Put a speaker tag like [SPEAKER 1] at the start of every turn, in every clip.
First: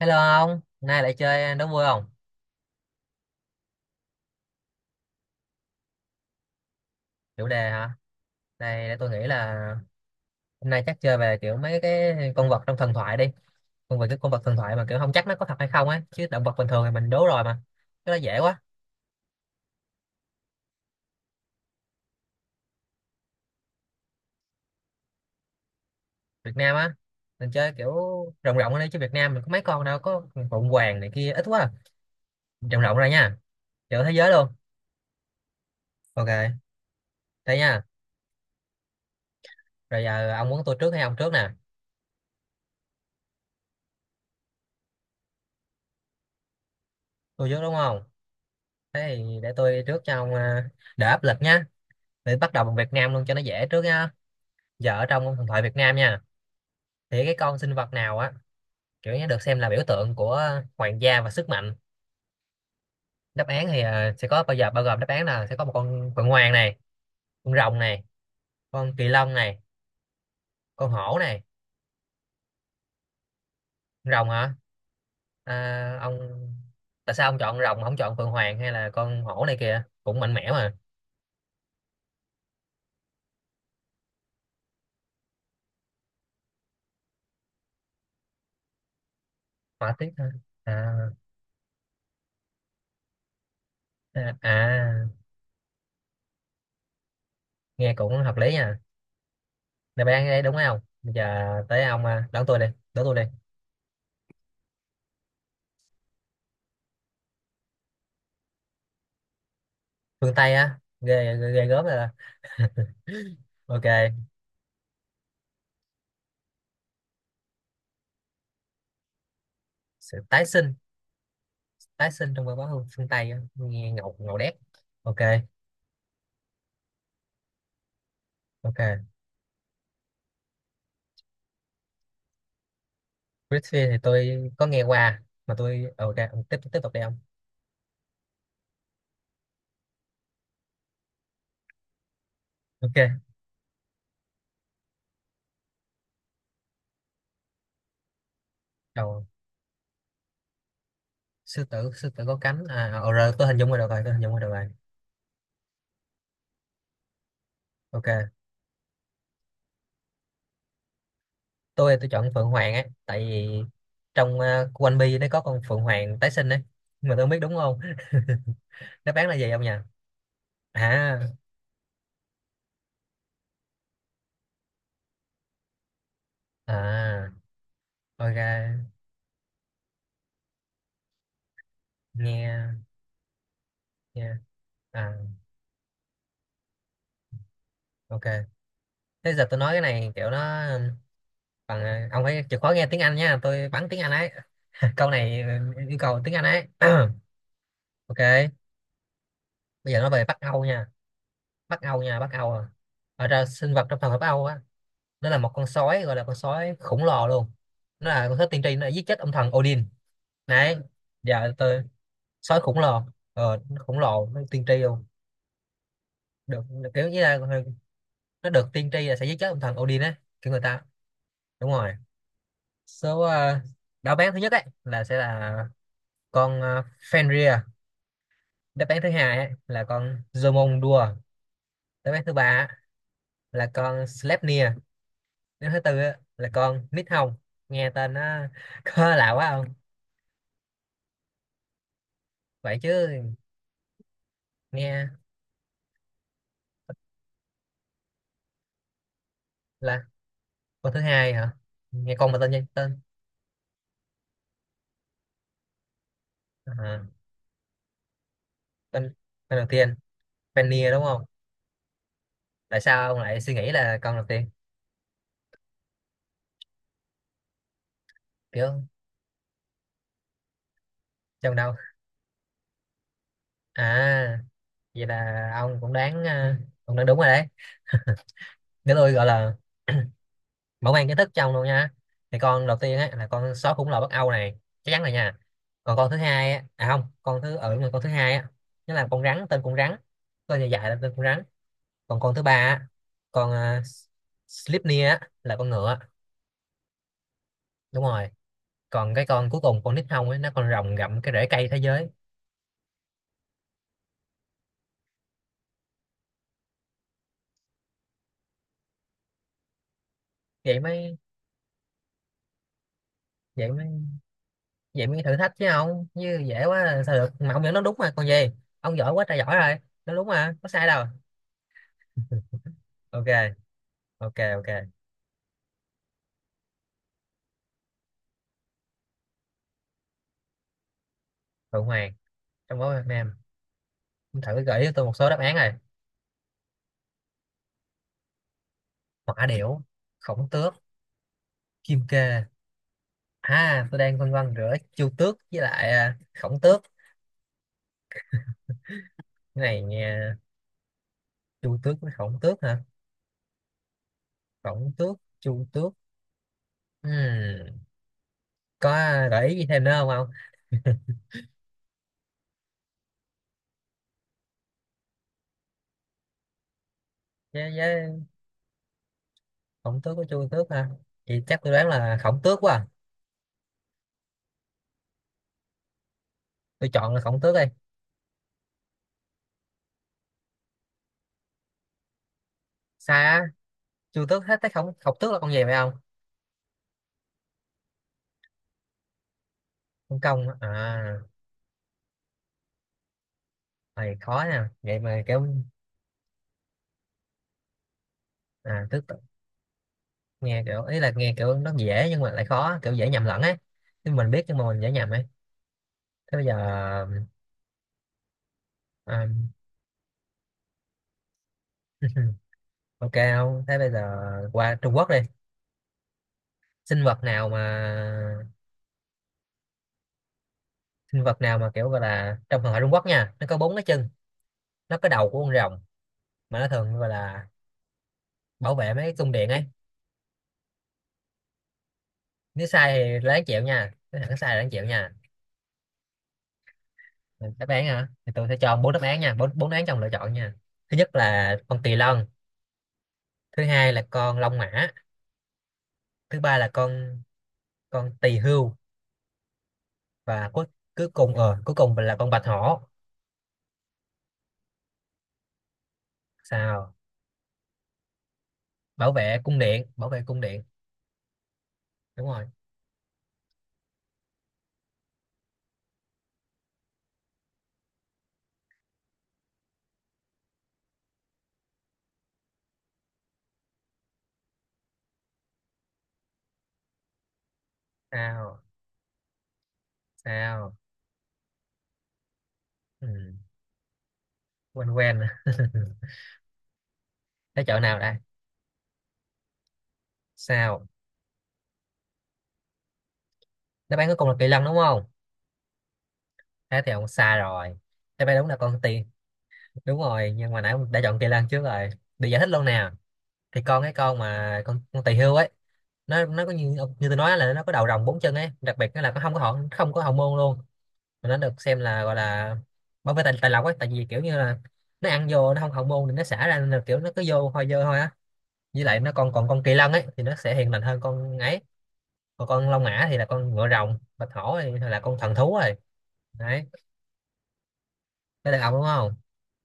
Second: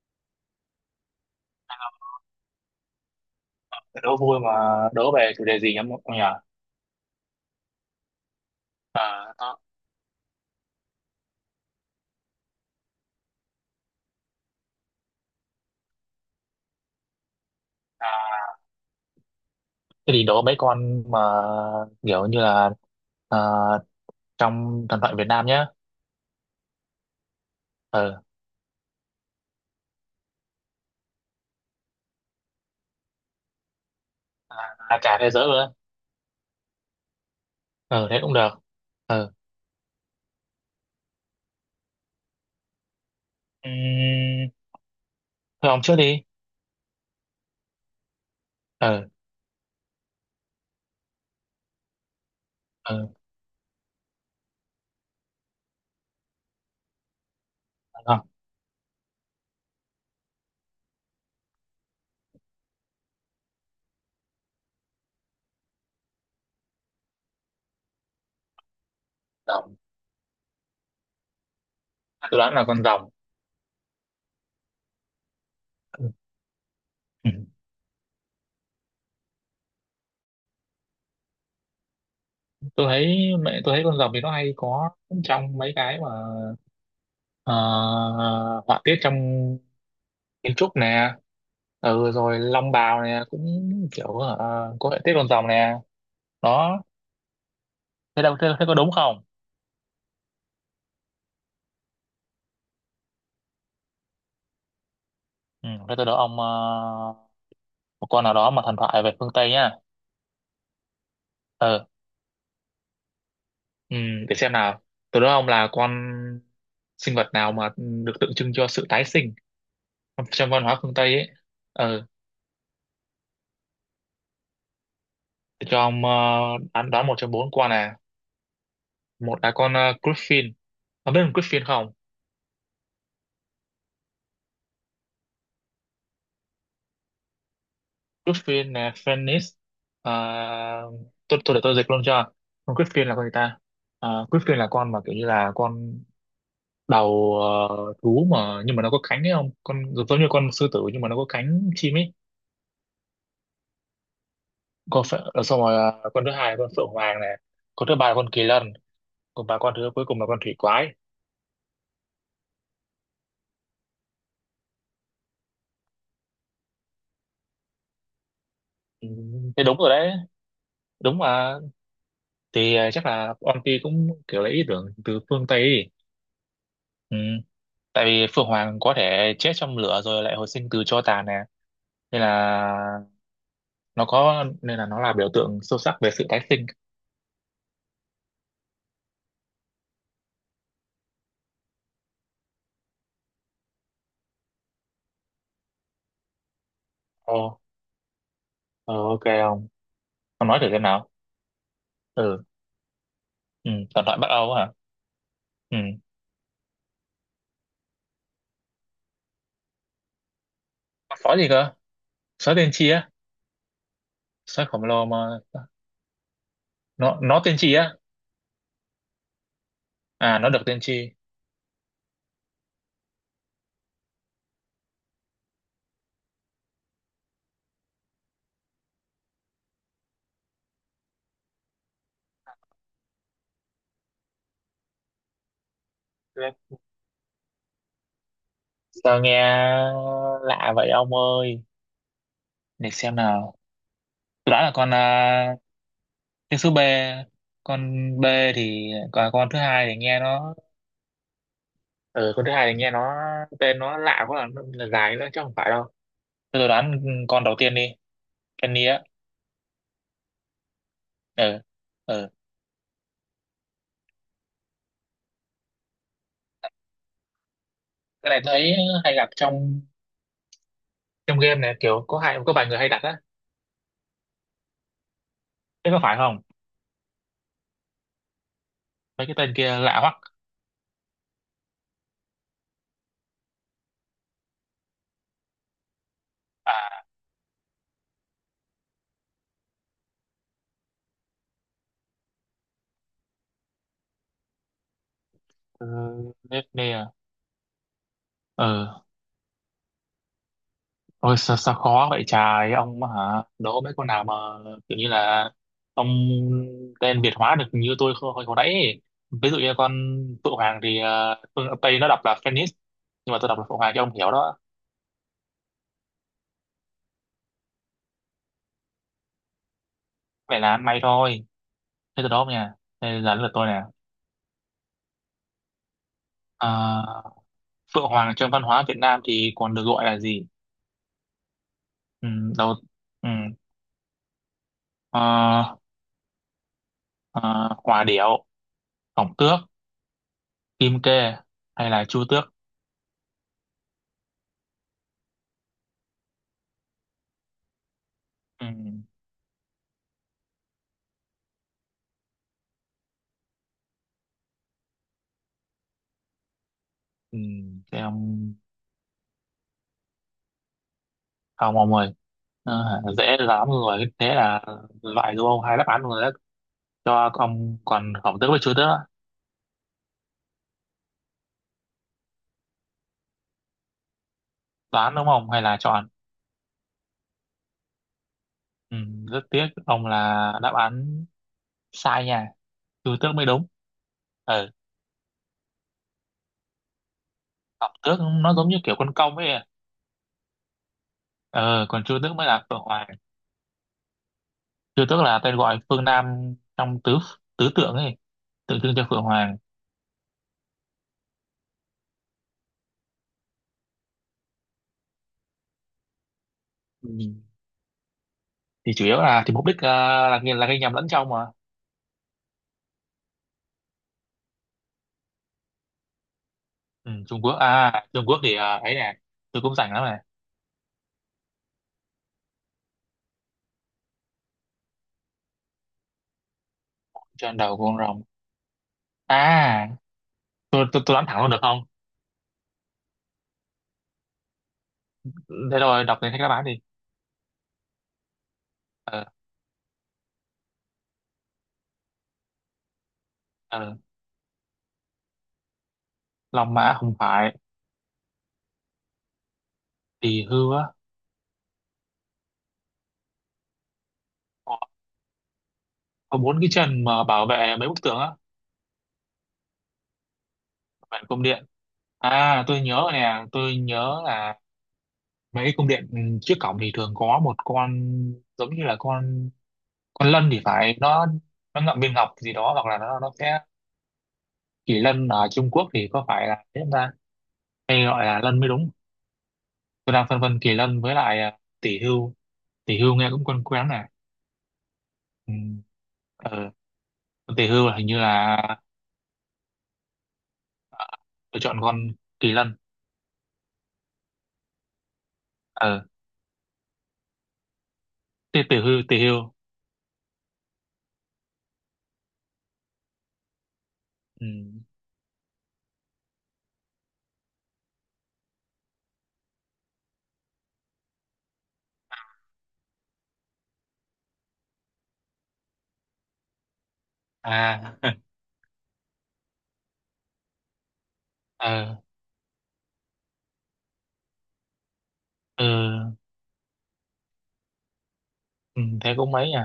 [SPEAKER 1] Hello ông, hôm nay lại chơi đố vui không?
[SPEAKER 2] Đố vui mà. Đố về chủ đề gì nhỉ ông nhỉ?
[SPEAKER 1] Chủ đề hả? Này để tôi nghĩ là
[SPEAKER 2] Đó.
[SPEAKER 1] hôm nay chắc chơi về kiểu mấy cái con vật trong thần thoại đi. Con vật thần thoại mà kiểu không chắc nó có thật hay không á, chứ động vật bình thường thì mình đố rồi mà. Cái đó dễ
[SPEAKER 2] à,
[SPEAKER 1] quá.
[SPEAKER 2] Thế thì đố mấy con mà kiểu như là à, trong thần thoại Việt Nam nhé.
[SPEAKER 1] Việt Nam á, mình chơi kiểu
[SPEAKER 2] Ừ.
[SPEAKER 1] rộng rộng ra đi chứ Việt Nam mình có mấy con đâu, có phụng hoàng này kia ít quá. À. Rộng rộng ra nha, kiểu thế giới luôn.
[SPEAKER 2] À, cả thế giới luôn á.
[SPEAKER 1] Ok, thế nha.
[SPEAKER 2] Ừ, thế cũng được. Ừ.
[SPEAKER 1] Rồi giờ ông muốn tôi trước hay ông trước nè?
[SPEAKER 2] Ừm, Thôi ông trước đi.
[SPEAKER 1] Tôi trước đúng không?
[SPEAKER 2] Ừ.
[SPEAKER 1] Thế thì để tôi đi trước cho ông, đỡ áp lực nhá. Để bắt đầu bằng Việt Nam
[SPEAKER 2] Ừ,
[SPEAKER 1] luôn cho nó dễ trước nha. Giờ ở trong thần thoại Việt Nam nha, thì cái con sinh vật nào
[SPEAKER 2] không,
[SPEAKER 1] á, kiểu như được xem là biểu tượng của hoàng gia và sức mạnh. Đáp án thì sẽ có, bao gồm đáp án là sẽ có một con phượng hoàng này, con rồng này, con kỳ lân này,
[SPEAKER 2] rồng.
[SPEAKER 1] con hổ này.
[SPEAKER 2] Tôi đoán là con rồng.
[SPEAKER 1] Con rồng hả? À,
[SPEAKER 2] Ừ.
[SPEAKER 1] ông, tại sao
[SPEAKER 2] Ừ.
[SPEAKER 1] ông chọn rồng mà không chọn phượng hoàng hay là con hổ này kìa, cũng mạnh mẽ mà.
[SPEAKER 2] Tôi thấy mẹ tôi thấy con rồng thì nó hay có trong mấy cái mà ờ, họa tiết trong
[SPEAKER 1] Hỏa tiết hả?
[SPEAKER 2] kiến trúc
[SPEAKER 1] À,
[SPEAKER 2] nè. Ừ, rồi Long Bào nè cũng kiểu
[SPEAKER 1] à,
[SPEAKER 2] có hệ
[SPEAKER 1] à,
[SPEAKER 2] tiết con rồng nè. Đó.
[SPEAKER 1] nghe cũng
[SPEAKER 2] Thế
[SPEAKER 1] hợp
[SPEAKER 2] đâu thế,
[SPEAKER 1] lý
[SPEAKER 2] thế có
[SPEAKER 1] nha.
[SPEAKER 2] đúng không?
[SPEAKER 1] Đáp án đấy đúng không? Bây giờ tới ông, đón tôi đi. Đón tôi đi.
[SPEAKER 2] Ừ, thế tôi đố ông một con nào đó mà thần thoại về phương Tây nhá.
[SPEAKER 1] Phương Tây á, ghê ghê, ghê gớm
[SPEAKER 2] Ờ.
[SPEAKER 1] rồi đó. Ok.
[SPEAKER 2] Ừ, để xem nào. Tôi đố ông là con sinh vật nào mà được tượng trưng cho sự tái sinh
[SPEAKER 1] Sự
[SPEAKER 2] trong
[SPEAKER 1] tái
[SPEAKER 2] trong văn
[SPEAKER 1] sinh.
[SPEAKER 2] hóa phương Tây ấy. Ờ,
[SPEAKER 1] Tái sinh trong văn hóa phương Tây á, nghe ngầu ngầu đét. Ok.
[SPEAKER 2] để cho ông đoán đoán một trong bốn con này.
[SPEAKER 1] Ok.
[SPEAKER 2] Một là con Griffin. Ông biết con Griffin không?
[SPEAKER 1] Britfield thì tôi có nghe qua mà tôi ok, ông tiếp tiếp tục đi ông.
[SPEAKER 2] Griffin nè, Phoenix. Tôi để tôi dịch luôn cho. Con Griffin là
[SPEAKER 1] Ok.
[SPEAKER 2] con gì ta? À, Griffin là con mà kiểu như là con đầu, thú mà, nhưng mà nó có cánh
[SPEAKER 1] Đầu
[SPEAKER 2] ấy, không con giống giống như con sư tử nhưng mà nó có cánh chim
[SPEAKER 1] sư
[SPEAKER 2] ấy.
[SPEAKER 1] tử có cánh à, rồi tôi hình dung rồi được rồi, tôi hình dung rồi được rồi.
[SPEAKER 2] Con phệ, xong rồi. Con thứ hai là con phượng hoàng này, con thứ
[SPEAKER 1] Ok.
[SPEAKER 2] ba là con kỳ lân, còn ba con thứ cuối cùng là con thủy quái.
[SPEAKER 1] Tôi chọn Phượng Hoàng á, tại vì trong One Piece nó có con Phượng Hoàng tái sinh đấy, nhưng mà tôi không biết đúng không.
[SPEAKER 2] Ừ,
[SPEAKER 1] Đáp án là gì ông
[SPEAKER 2] thế
[SPEAKER 1] nhỉ?
[SPEAKER 2] đúng rồi đấy. Đúng
[SPEAKER 1] À.
[SPEAKER 2] mà. Thì chắc là Onti cũng kiểu lấy ý tưởng từ phương Tây ấy. Ừ.
[SPEAKER 1] À.
[SPEAKER 2] Tại vì
[SPEAKER 1] Ok.
[SPEAKER 2] phượng hoàng có thể chết trong lửa rồi lại hồi sinh từ tro tàn nè, nên là
[SPEAKER 1] Nghe.
[SPEAKER 2] nó
[SPEAKER 1] Nghe.
[SPEAKER 2] có, nên là nó
[SPEAKER 1] À.
[SPEAKER 2] là biểu tượng sâu sắc về sự tái sinh.
[SPEAKER 1] Ok. Thế giờ tôi nói cái này kiểu nó còn, ông phải chịu khó nghe tiếng Anh nha, tôi bắn tiếng Anh ấy. Câu này yêu cầu tiếng Anh ấy.
[SPEAKER 2] Ồ.
[SPEAKER 1] Ok.
[SPEAKER 2] ờ, ok không?
[SPEAKER 1] Bây giờ nói về Bắc
[SPEAKER 2] Con nói
[SPEAKER 1] Âu
[SPEAKER 2] thử xem
[SPEAKER 1] nha.
[SPEAKER 2] nào.
[SPEAKER 1] Bắc Âu nha, Bắc
[SPEAKER 2] Ừ.
[SPEAKER 1] Âu à. Ở ra
[SPEAKER 2] Ừ,
[SPEAKER 1] Sinh vật trong
[SPEAKER 2] thần
[SPEAKER 1] thần ở
[SPEAKER 2] thoại
[SPEAKER 1] Bắc
[SPEAKER 2] Bắc
[SPEAKER 1] Âu
[SPEAKER 2] Âu
[SPEAKER 1] á,
[SPEAKER 2] hả?
[SPEAKER 1] nó là một con
[SPEAKER 2] Ừ.
[SPEAKER 1] sói, gọi là con sói khổng lồ luôn. Nó là con sói tiên tri, nó đã giết chết ông thần Odin đấy.
[SPEAKER 2] Sói gì
[SPEAKER 1] Giờ
[SPEAKER 2] cơ?
[SPEAKER 1] tôi,
[SPEAKER 2] Sói
[SPEAKER 1] sói
[SPEAKER 2] tiên
[SPEAKER 1] khổng
[SPEAKER 2] tri
[SPEAKER 1] lồ,
[SPEAKER 2] á?
[SPEAKER 1] nó khổng lồ, nó tiên
[SPEAKER 2] Sói
[SPEAKER 1] tri
[SPEAKER 2] khổng
[SPEAKER 1] luôn.
[SPEAKER 2] lồ mà.
[SPEAKER 1] Được, kiểu
[SPEAKER 2] nó
[SPEAKER 1] như là
[SPEAKER 2] nó tiên tri á?
[SPEAKER 1] nó được tiên tri là sẽ giết chết ông thần Odin á,
[SPEAKER 2] À, nó
[SPEAKER 1] kiểu người
[SPEAKER 2] được tiên
[SPEAKER 1] ta.
[SPEAKER 2] tri.
[SPEAKER 1] Đúng rồi. Số Đáp án thứ nhất ấy là sẽ là con Fenrir. Đáp án thứ hai á, là con Zomondua. Đáp án thứ ba á, là con Slepnia. Đáp án thứ tư á, là
[SPEAKER 2] Được.
[SPEAKER 1] con Nithong. Nghe tên nó có
[SPEAKER 2] Sao nghe
[SPEAKER 1] lạ quá không?
[SPEAKER 2] lạ vậy ông ơi?
[SPEAKER 1] Vậy
[SPEAKER 2] Để
[SPEAKER 1] chứ?
[SPEAKER 2] xem nào. Tôi đoán là con
[SPEAKER 1] Nghe
[SPEAKER 2] cái số B. Con B. Thì còn con thứ hai thì
[SPEAKER 1] là
[SPEAKER 2] nghe nó.
[SPEAKER 1] con thứ hai hả? Nghe con
[SPEAKER 2] Ừ,
[SPEAKER 1] mà
[SPEAKER 2] con
[SPEAKER 1] tên
[SPEAKER 2] thứ
[SPEAKER 1] gì?
[SPEAKER 2] hai thì nghe
[SPEAKER 1] Tên
[SPEAKER 2] nó, tên nó lạ quá là dài nữa chứ không phải đâu. Thế tôi đoán
[SPEAKER 1] à,
[SPEAKER 2] con đầu tiên đi. Penny á.
[SPEAKER 1] tên tên đầu tiên Fennia đúng không?
[SPEAKER 2] Ờ. Ờ,
[SPEAKER 1] Tại sao ông lại suy nghĩ là con đầu tiên?
[SPEAKER 2] cái này thấy
[SPEAKER 1] Kiểu
[SPEAKER 2] hay gặp trong trong game
[SPEAKER 1] trong đâu?
[SPEAKER 2] này, kiểu có hai, có vài người hay đặt á.
[SPEAKER 1] À, vậy là ông
[SPEAKER 2] Thế
[SPEAKER 1] cũng
[SPEAKER 2] có phải
[SPEAKER 1] đoán
[SPEAKER 2] không?
[SPEAKER 1] à, ông đoán đúng rồi đấy. Nếu tôi gọi
[SPEAKER 2] Mấy cái
[SPEAKER 1] là
[SPEAKER 2] tên kia lạ hoắc.
[SPEAKER 1] mở mang kiến thức trong luôn nha, thì con đầu tiên á là con sói khủng lồ Bắc Âu này, chắc chắn rồi nha. Còn con thứ hai á, à không,
[SPEAKER 2] À.
[SPEAKER 1] con thứ hai á, nó là con rắn, tên con rắn, tên dài dài là tên con rắn. Còn con thứ ba á, con uh, Slipnir á, là con
[SPEAKER 2] Ừ,
[SPEAKER 1] ngựa.
[SPEAKER 2] Nefne à.
[SPEAKER 1] Đúng rồi.
[SPEAKER 2] Ờ.
[SPEAKER 1] Còn cái con cuối cùng con nít hông ấy, nó con rồng gặm cái
[SPEAKER 2] Ôi
[SPEAKER 1] rễ
[SPEAKER 2] sao,
[SPEAKER 1] cây
[SPEAKER 2] sao
[SPEAKER 1] thế
[SPEAKER 2] khó
[SPEAKER 1] giới.
[SPEAKER 2] vậy trời ông mà hả, đố mấy con nào mà kiểu như là ông tên Việt hóa được như tôi hồi, hồi hồi nãy ấy. Ví dụ như con Phượng
[SPEAKER 1] vậy
[SPEAKER 2] Hoàng thì
[SPEAKER 1] mới
[SPEAKER 2] phương Tây nó đọc là Phoenix, nhưng mà tôi đọc là
[SPEAKER 1] vậy
[SPEAKER 2] Phượng
[SPEAKER 1] mới
[SPEAKER 2] Hoàng cho ông hiểu đó.
[SPEAKER 1] vậy mới thử thách chứ không như dễ quá là sao được, mà ông nhận nó đúng mà còn gì. Ông giỏi quá trời giỏi rồi, nó đúng mà
[SPEAKER 2] Vậy
[SPEAKER 1] có
[SPEAKER 2] là ăn
[SPEAKER 1] sai
[SPEAKER 2] may
[SPEAKER 1] đâu.
[SPEAKER 2] thôi. Thế từ đó không nha. Đây
[SPEAKER 1] Ok.
[SPEAKER 2] là lượt tôi nè.
[SPEAKER 1] Ok. Ok.
[SPEAKER 2] À, Phượng Hoàng trong văn hóa Việt Nam thì còn được gọi là gì?
[SPEAKER 1] Phượng Hoàng
[SPEAKER 2] Ừ, đầu.
[SPEAKER 1] trong bóng Việt
[SPEAKER 2] Ừ.
[SPEAKER 1] Nam, thử gợi cho tôi một số đáp án này.
[SPEAKER 2] ờ, ờ, Hòa điểu, Khổng
[SPEAKER 1] Hỏa
[SPEAKER 2] tước,
[SPEAKER 1] điểu. Khổng tước.
[SPEAKER 2] Kim kê hay
[SPEAKER 1] Kim
[SPEAKER 2] là Chu
[SPEAKER 1] kê.
[SPEAKER 2] tước?
[SPEAKER 1] À, tôi đang phân vân giữa chu tước với lại khổng tước.
[SPEAKER 2] Ừ.
[SPEAKER 1] Cái này nghe, chu tước với khổng tước hả? Khổng tước, chu tước.
[SPEAKER 2] Ừ,
[SPEAKER 1] Ừm,
[SPEAKER 2] thế ông
[SPEAKER 1] có gợi ý gì thêm nữa không không?
[SPEAKER 2] ông ông ơi. Ờ, dễ lắm rồi, thế là loại đúng không, hai đáp án rồi đấy cho
[SPEAKER 1] Với,
[SPEAKER 2] ông, còn Khổng tước với Chu tước á.
[SPEAKER 1] khổng tước với chu tước hả? Thì chắc tôi đoán là khổng tước quá à.
[SPEAKER 2] Đoán đúng không hay là chọn?
[SPEAKER 1] Tôi chọn là khổng tước đi.
[SPEAKER 2] Ừ, rất tiếc ông, là đáp án sai nha. Chu
[SPEAKER 1] Sai
[SPEAKER 2] tước
[SPEAKER 1] á?
[SPEAKER 2] mới đúng.
[SPEAKER 1] Chu tước, hết thấy
[SPEAKER 2] Ừ,
[SPEAKER 1] khổng khổng tước là con gì vậy không?
[SPEAKER 2] Khổng tước nó giống như kiểu con công ấy.
[SPEAKER 1] Con công á. À,
[SPEAKER 2] Ờ Còn Chu tước mới là Phượng Hoàng.
[SPEAKER 1] này khó nha, vậy
[SPEAKER 2] Chưa tức
[SPEAKER 1] mà
[SPEAKER 2] là
[SPEAKER 1] kiểu,
[SPEAKER 2] tên gọi phương Nam trong tứ tứ tượng ấy, tượng
[SPEAKER 1] à
[SPEAKER 2] trưng
[SPEAKER 1] tước,
[SPEAKER 2] cho Phượng Hoàng.
[SPEAKER 1] nghe kiểu, nó dễ nhưng mà lại khó, kiểu dễ nhầm lẫn ấy, nhưng mình biết nhưng mà mình dễ nhầm ấy. Thế bây giờ,
[SPEAKER 2] Ừ. Thì chủ yếu
[SPEAKER 1] à,
[SPEAKER 2] là thì mục đích là gây nhầm lẫn trong mà.
[SPEAKER 1] ok không, thế bây giờ qua Trung Quốc đi. sinh
[SPEAKER 2] Ừ,
[SPEAKER 1] vật
[SPEAKER 2] Trung
[SPEAKER 1] nào
[SPEAKER 2] Quốc
[SPEAKER 1] mà
[SPEAKER 2] à, Trung Quốc thì ấy nè. Tôi cũng rảnh lắm này.
[SPEAKER 1] Sinh vật nào mà kiểu gọi là, trong thần thoại Trung Quốc nha, nó có bốn cái chân, nó có đầu của con rồng, mà nó thường gọi là
[SPEAKER 2] Trên đầu con rồng.
[SPEAKER 1] bảo vệ mấy cái cung điện ấy.
[SPEAKER 2] À, tôi đoán thẳng luôn được không?
[SPEAKER 1] Nếu sai thì là đáng chịu nha, nếu thằng sai là đáng chịu nha.
[SPEAKER 2] Thế rồi đọc đến các đáp án đi.
[SPEAKER 1] Đáp án hả? Thì tôi sẽ cho ông bốn đáp án
[SPEAKER 2] Ờ.
[SPEAKER 1] nha, bốn bốn đáp án trong lựa chọn nha. Thứ nhất là con tỳ lân. Thứ hai
[SPEAKER 2] Ờ,
[SPEAKER 1] là con long mã. Thứ ba là
[SPEAKER 2] Long Mã không
[SPEAKER 1] con
[SPEAKER 2] phải.
[SPEAKER 1] con tỳ hưu.
[SPEAKER 2] Thì
[SPEAKER 1] Và cuối
[SPEAKER 2] hư á?
[SPEAKER 1] cuối cùng ờ cuối cùng là con bạch hổ.
[SPEAKER 2] Có có bốn cái
[SPEAKER 1] Sao?
[SPEAKER 2] chân mà bảo vệ mấy bức tường á?
[SPEAKER 1] Bảo vệ cung điện, bảo vệ cung điện.
[SPEAKER 2] Bảo vệ cung điện.
[SPEAKER 1] Đúng rồi.
[SPEAKER 2] À, tôi nhớ rồi nè, tôi nhớ là mấy cung điện trước cổng thì thường có một con giống như là con lân thì phải, nó ngậm viên ngọc gì đó hoặc là nó sẽ... Kỳ lân ở Trung Quốc thì có phải là thế không ta, hay gọi là lân
[SPEAKER 1] Sao?
[SPEAKER 2] mới đúng? Tôi đang phân vân kỳ
[SPEAKER 1] Sao?
[SPEAKER 2] lân với lại tỷ hưu. Tỷ
[SPEAKER 1] Ừ,
[SPEAKER 2] hưu nghe cũng quen quen này.
[SPEAKER 1] quen quen.
[SPEAKER 2] Ừ. ờ,
[SPEAKER 1] Thế
[SPEAKER 2] Tỷ
[SPEAKER 1] chợ
[SPEAKER 2] hưu là
[SPEAKER 1] nào
[SPEAKER 2] hình
[SPEAKER 1] đây?
[SPEAKER 2] như là...
[SPEAKER 1] Sao?
[SPEAKER 2] À, tôi chọn con kỳ lân.
[SPEAKER 1] Đáp án cuối cùng là kỳ lân đúng không?
[SPEAKER 2] Ờ.
[SPEAKER 1] Thế thì ông xa rồi. Đáp án đúng là
[SPEAKER 2] tỷ
[SPEAKER 1] con tỳ.
[SPEAKER 2] tỷ hưu
[SPEAKER 1] Đúng rồi, nhưng mà nãy ông đã chọn kỳ lân trước rồi. Để giải thích luôn nè, thì con cái con
[SPEAKER 2] Ừ.
[SPEAKER 1] mà con tỳ hưu ấy, nó có, như như tôi nói là, nó có đầu rồng, bốn chân ấy, đặc biệt nó không có hậu môn luôn. Mà nó được xem là, gọi là, bảo vệ tài lộc ấy, tại vì kiểu như là nó ăn vô, nó không hậu môn thì nó xả ra, nên là kiểu nó cứ vô hôi dơ
[SPEAKER 2] À.
[SPEAKER 1] thôi á. Với lại nó còn, con kỳ lân ấy thì nó sẽ hiền lành hơn con ấy.
[SPEAKER 2] Ờ.
[SPEAKER 1] Còn con long mã thì là con ngựa rồng, bạch hổ thì là con thần thú
[SPEAKER 2] Ừ.
[SPEAKER 1] rồi. Đấy. Tới lượt ông
[SPEAKER 2] Ừ,
[SPEAKER 1] đúng không?
[SPEAKER 2] thế cũng mấy à.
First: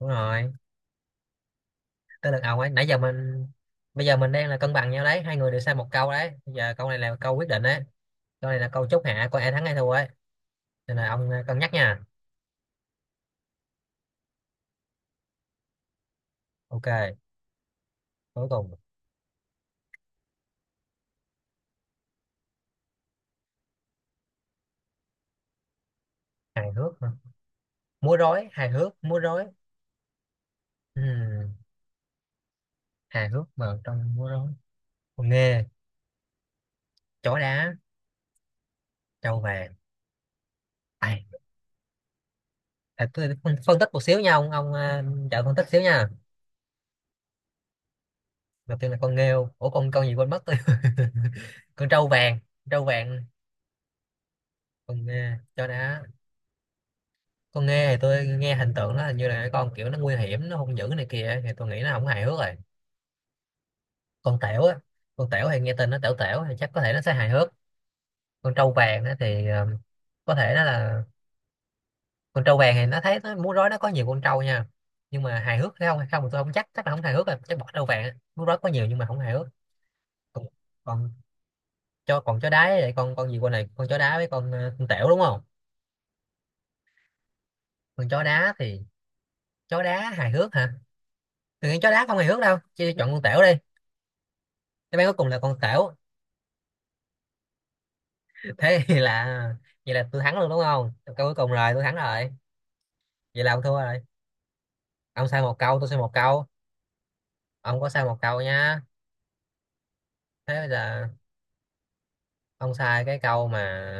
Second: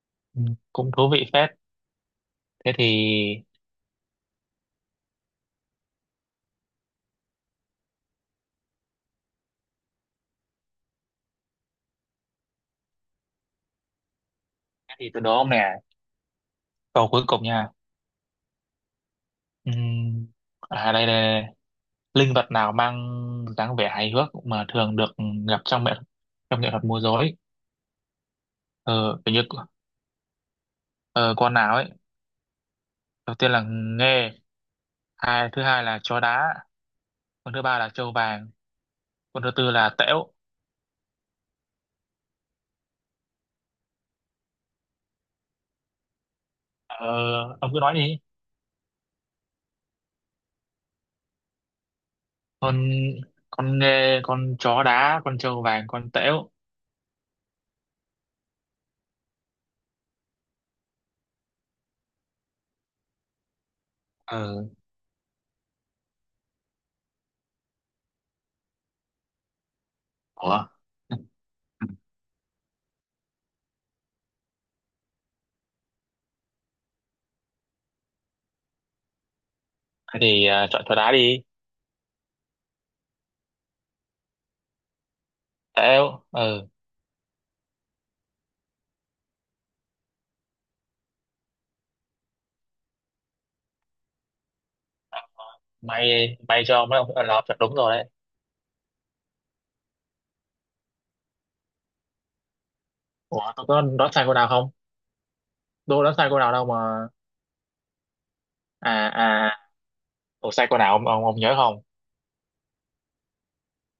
[SPEAKER 1] Đúng
[SPEAKER 2] Ừ.
[SPEAKER 1] rồi.
[SPEAKER 2] Cũng thú vị phết.
[SPEAKER 1] Tới lượt ông ấy,
[SPEAKER 2] thế thì
[SPEAKER 1] nãy giờ mình, bây giờ mình đang là cân bằng nhau đấy, hai người đều sai một câu đấy. Bây giờ câu này là câu quyết định đấy, câu này là câu chốt hạ coi ai thắng ai thua ấy, nên là ông, cân nhắc nha.
[SPEAKER 2] thế thì tôi đố ông nè,
[SPEAKER 1] Ok.
[SPEAKER 2] câu cuối cùng nha.
[SPEAKER 1] Cuối cùng.
[SPEAKER 2] Ừ. À, đây đây đây. Linh vật nào mang dáng vẻ hài hước mà thường được gặp trong nghệ
[SPEAKER 1] Hài
[SPEAKER 2] thuật
[SPEAKER 1] hước
[SPEAKER 2] múa
[SPEAKER 1] hả?
[SPEAKER 2] rối?
[SPEAKER 1] Múa rối, hài hước
[SPEAKER 2] Ờ,
[SPEAKER 1] múa
[SPEAKER 2] kiểu như
[SPEAKER 1] rối.
[SPEAKER 2] ờ,
[SPEAKER 1] Ừm
[SPEAKER 2] con nào ấy?
[SPEAKER 1] Hài
[SPEAKER 2] Đầu
[SPEAKER 1] hước
[SPEAKER 2] tiên là
[SPEAKER 1] mà trong múa
[SPEAKER 2] nghê,
[SPEAKER 1] rối. Con
[SPEAKER 2] thứ
[SPEAKER 1] nghe,
[SPEAKER 2] hai là chó đá,
[SPEAKER 1] chó
[SPEAKER 2] con thứ
[SPEAKER 1] đá,
[SPEAKER 2] ba là trâu vàng,
[SPEAKER 1] trâu
[SPEAKER 2] con thứ tư
[SPEAKER 1] vàng,
[SPEAKER 2] là tễu.
[SPEAKER 1] ai? À, tôi phân phân tích một xíu nha trợ phân tích xíu nha.
[SPEAKER 2] Ờ, ông cứ nói đi.
[SPEAKER 1] Đầu tiên là con nghêu, ủa con gì quên mất, tôi con trâu vàng,
[SPEAKER 2] con
[SPEAKER 1] trâu vàng,
[SPEAKER 2] con nghê, con chó
[SPEAKER 1] con
[SPEAKER 2] đá, con
[SPEAKER 1] nghe
[SPEAKER 2] trâu
[SPEAKER 1] chó
[SPEAKER 2] vàng,
[SPEAKER 1] đá.
[SPEAKER 2] con tễu.
[SPEAKER 1] Con nghe thì tôi nghe hình tượng nó, hình như là con kiểu nó nguy hiểm, nó hung dữ này kia, thì tôi nghĩ nó không hài hước rồi. Con tẻo
[SPEAKER 2] Ờ.
[SPEAKER 1] á, con tẻo thì nghe tên nó tẻo tẻo thì chắc có thể nó sẽ hài hước. Con trâu vàng á thì có thể
[SPEAKER 2] Ủa.
[SPEAKER 1] nó là, con trâu vàng thì nó thấy nó múa rối nó có nhiều con trâu nha, nhưng mà hài hước hay không thì tôi không chắc, là không hài hước rồi, chắc bỏ trâu vàng á. Múa rối có nhiều nhưng mà không hài hước.
[SPEAKER 2] Thế
[SPEAKER 1] còn,
[SPEAKER 2] thì chọn chó
[SPEAKER 1] còn
[SPEAKER 2] đá đi.
[SPEAKER 1] cho, còn chó đá, vậy con gì, con này con chó đá với con tẻo đúng không?
[SPEAKER 2] Tễu. Ờ.
[SPEAKER 1] Con chó đá thì, chó đá hài hước hả? Từ chó đá không hài hước đâu, chứ chọn con tẻo đi. Đáp án cuối cùng là con tẻo.
[SPEAKER 2] may may cho mấy ông là chọn đúng rồi đấy.
[SPEAKER 1] Thế thì là, vậy là tôi thắng luôn đúng không? Câu cuối cùng rồi tôi thắng rồi. Vậy là
[SPEAKER 2] Ủa,
[SPEAKER 1] ông
[SPEAKER 2] tôi
[SPEAKER 1] thua
[SPEAKER 2] có
[SPEAKER 1] rồi.
[SPEAKER 2] đoán sai cô nào không?
[SPEAKER 1] Ông sai một câu, tôi sai
[SPEAKER 2] Tôi
[SPEAKER 1] một
[SPEAKER 2] đoán sai cô
[SPEAKER 1] câu.
[SPEAKER 2] nào đâu mà.
[SPEAKER 1] Ông có sai một câu nha.
[SPEAKER 2] À, à. Ủa,
[SPEAKER 1] Thế
[SPEAKER 2] sai
[SPEAKER 1] bây
[SPEAKER 2] câu nào
[SPEAKER 1] giờ,
[SPEAKER 2] ông, nhớ không?
[SPEAKER 1] ông sai cái câu mà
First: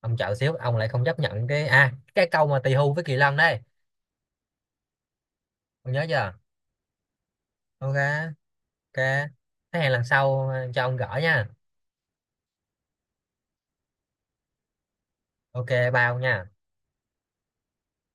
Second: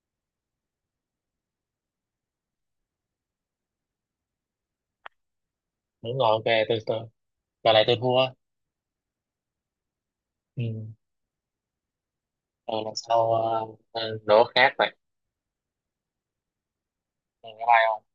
[SPEAKER 1] ông chọn xíu, ông lại không chấp nhận cái câu mà tỳ hưu với kỳ lân đây. Ông nhớ
[SPEAKER 2] Đúng rồi,
[SPEAKER 1] chưa?
[SPEAKER 2] ok, tôi, tôi, giờ này tôi thua.
[SPEAKER 1] Ok. Ok. Thế hẹn lần sau,
[SPEAKER 2] Ừ.
[SPEAKER 1] cho ông gỡ nha.
[SPEAKER 2] Rồi lần sau đố khác vậy.
[SPEAKER 1] Ok bao nha.
[SPEAKER 2] Ừ, bye bye ông.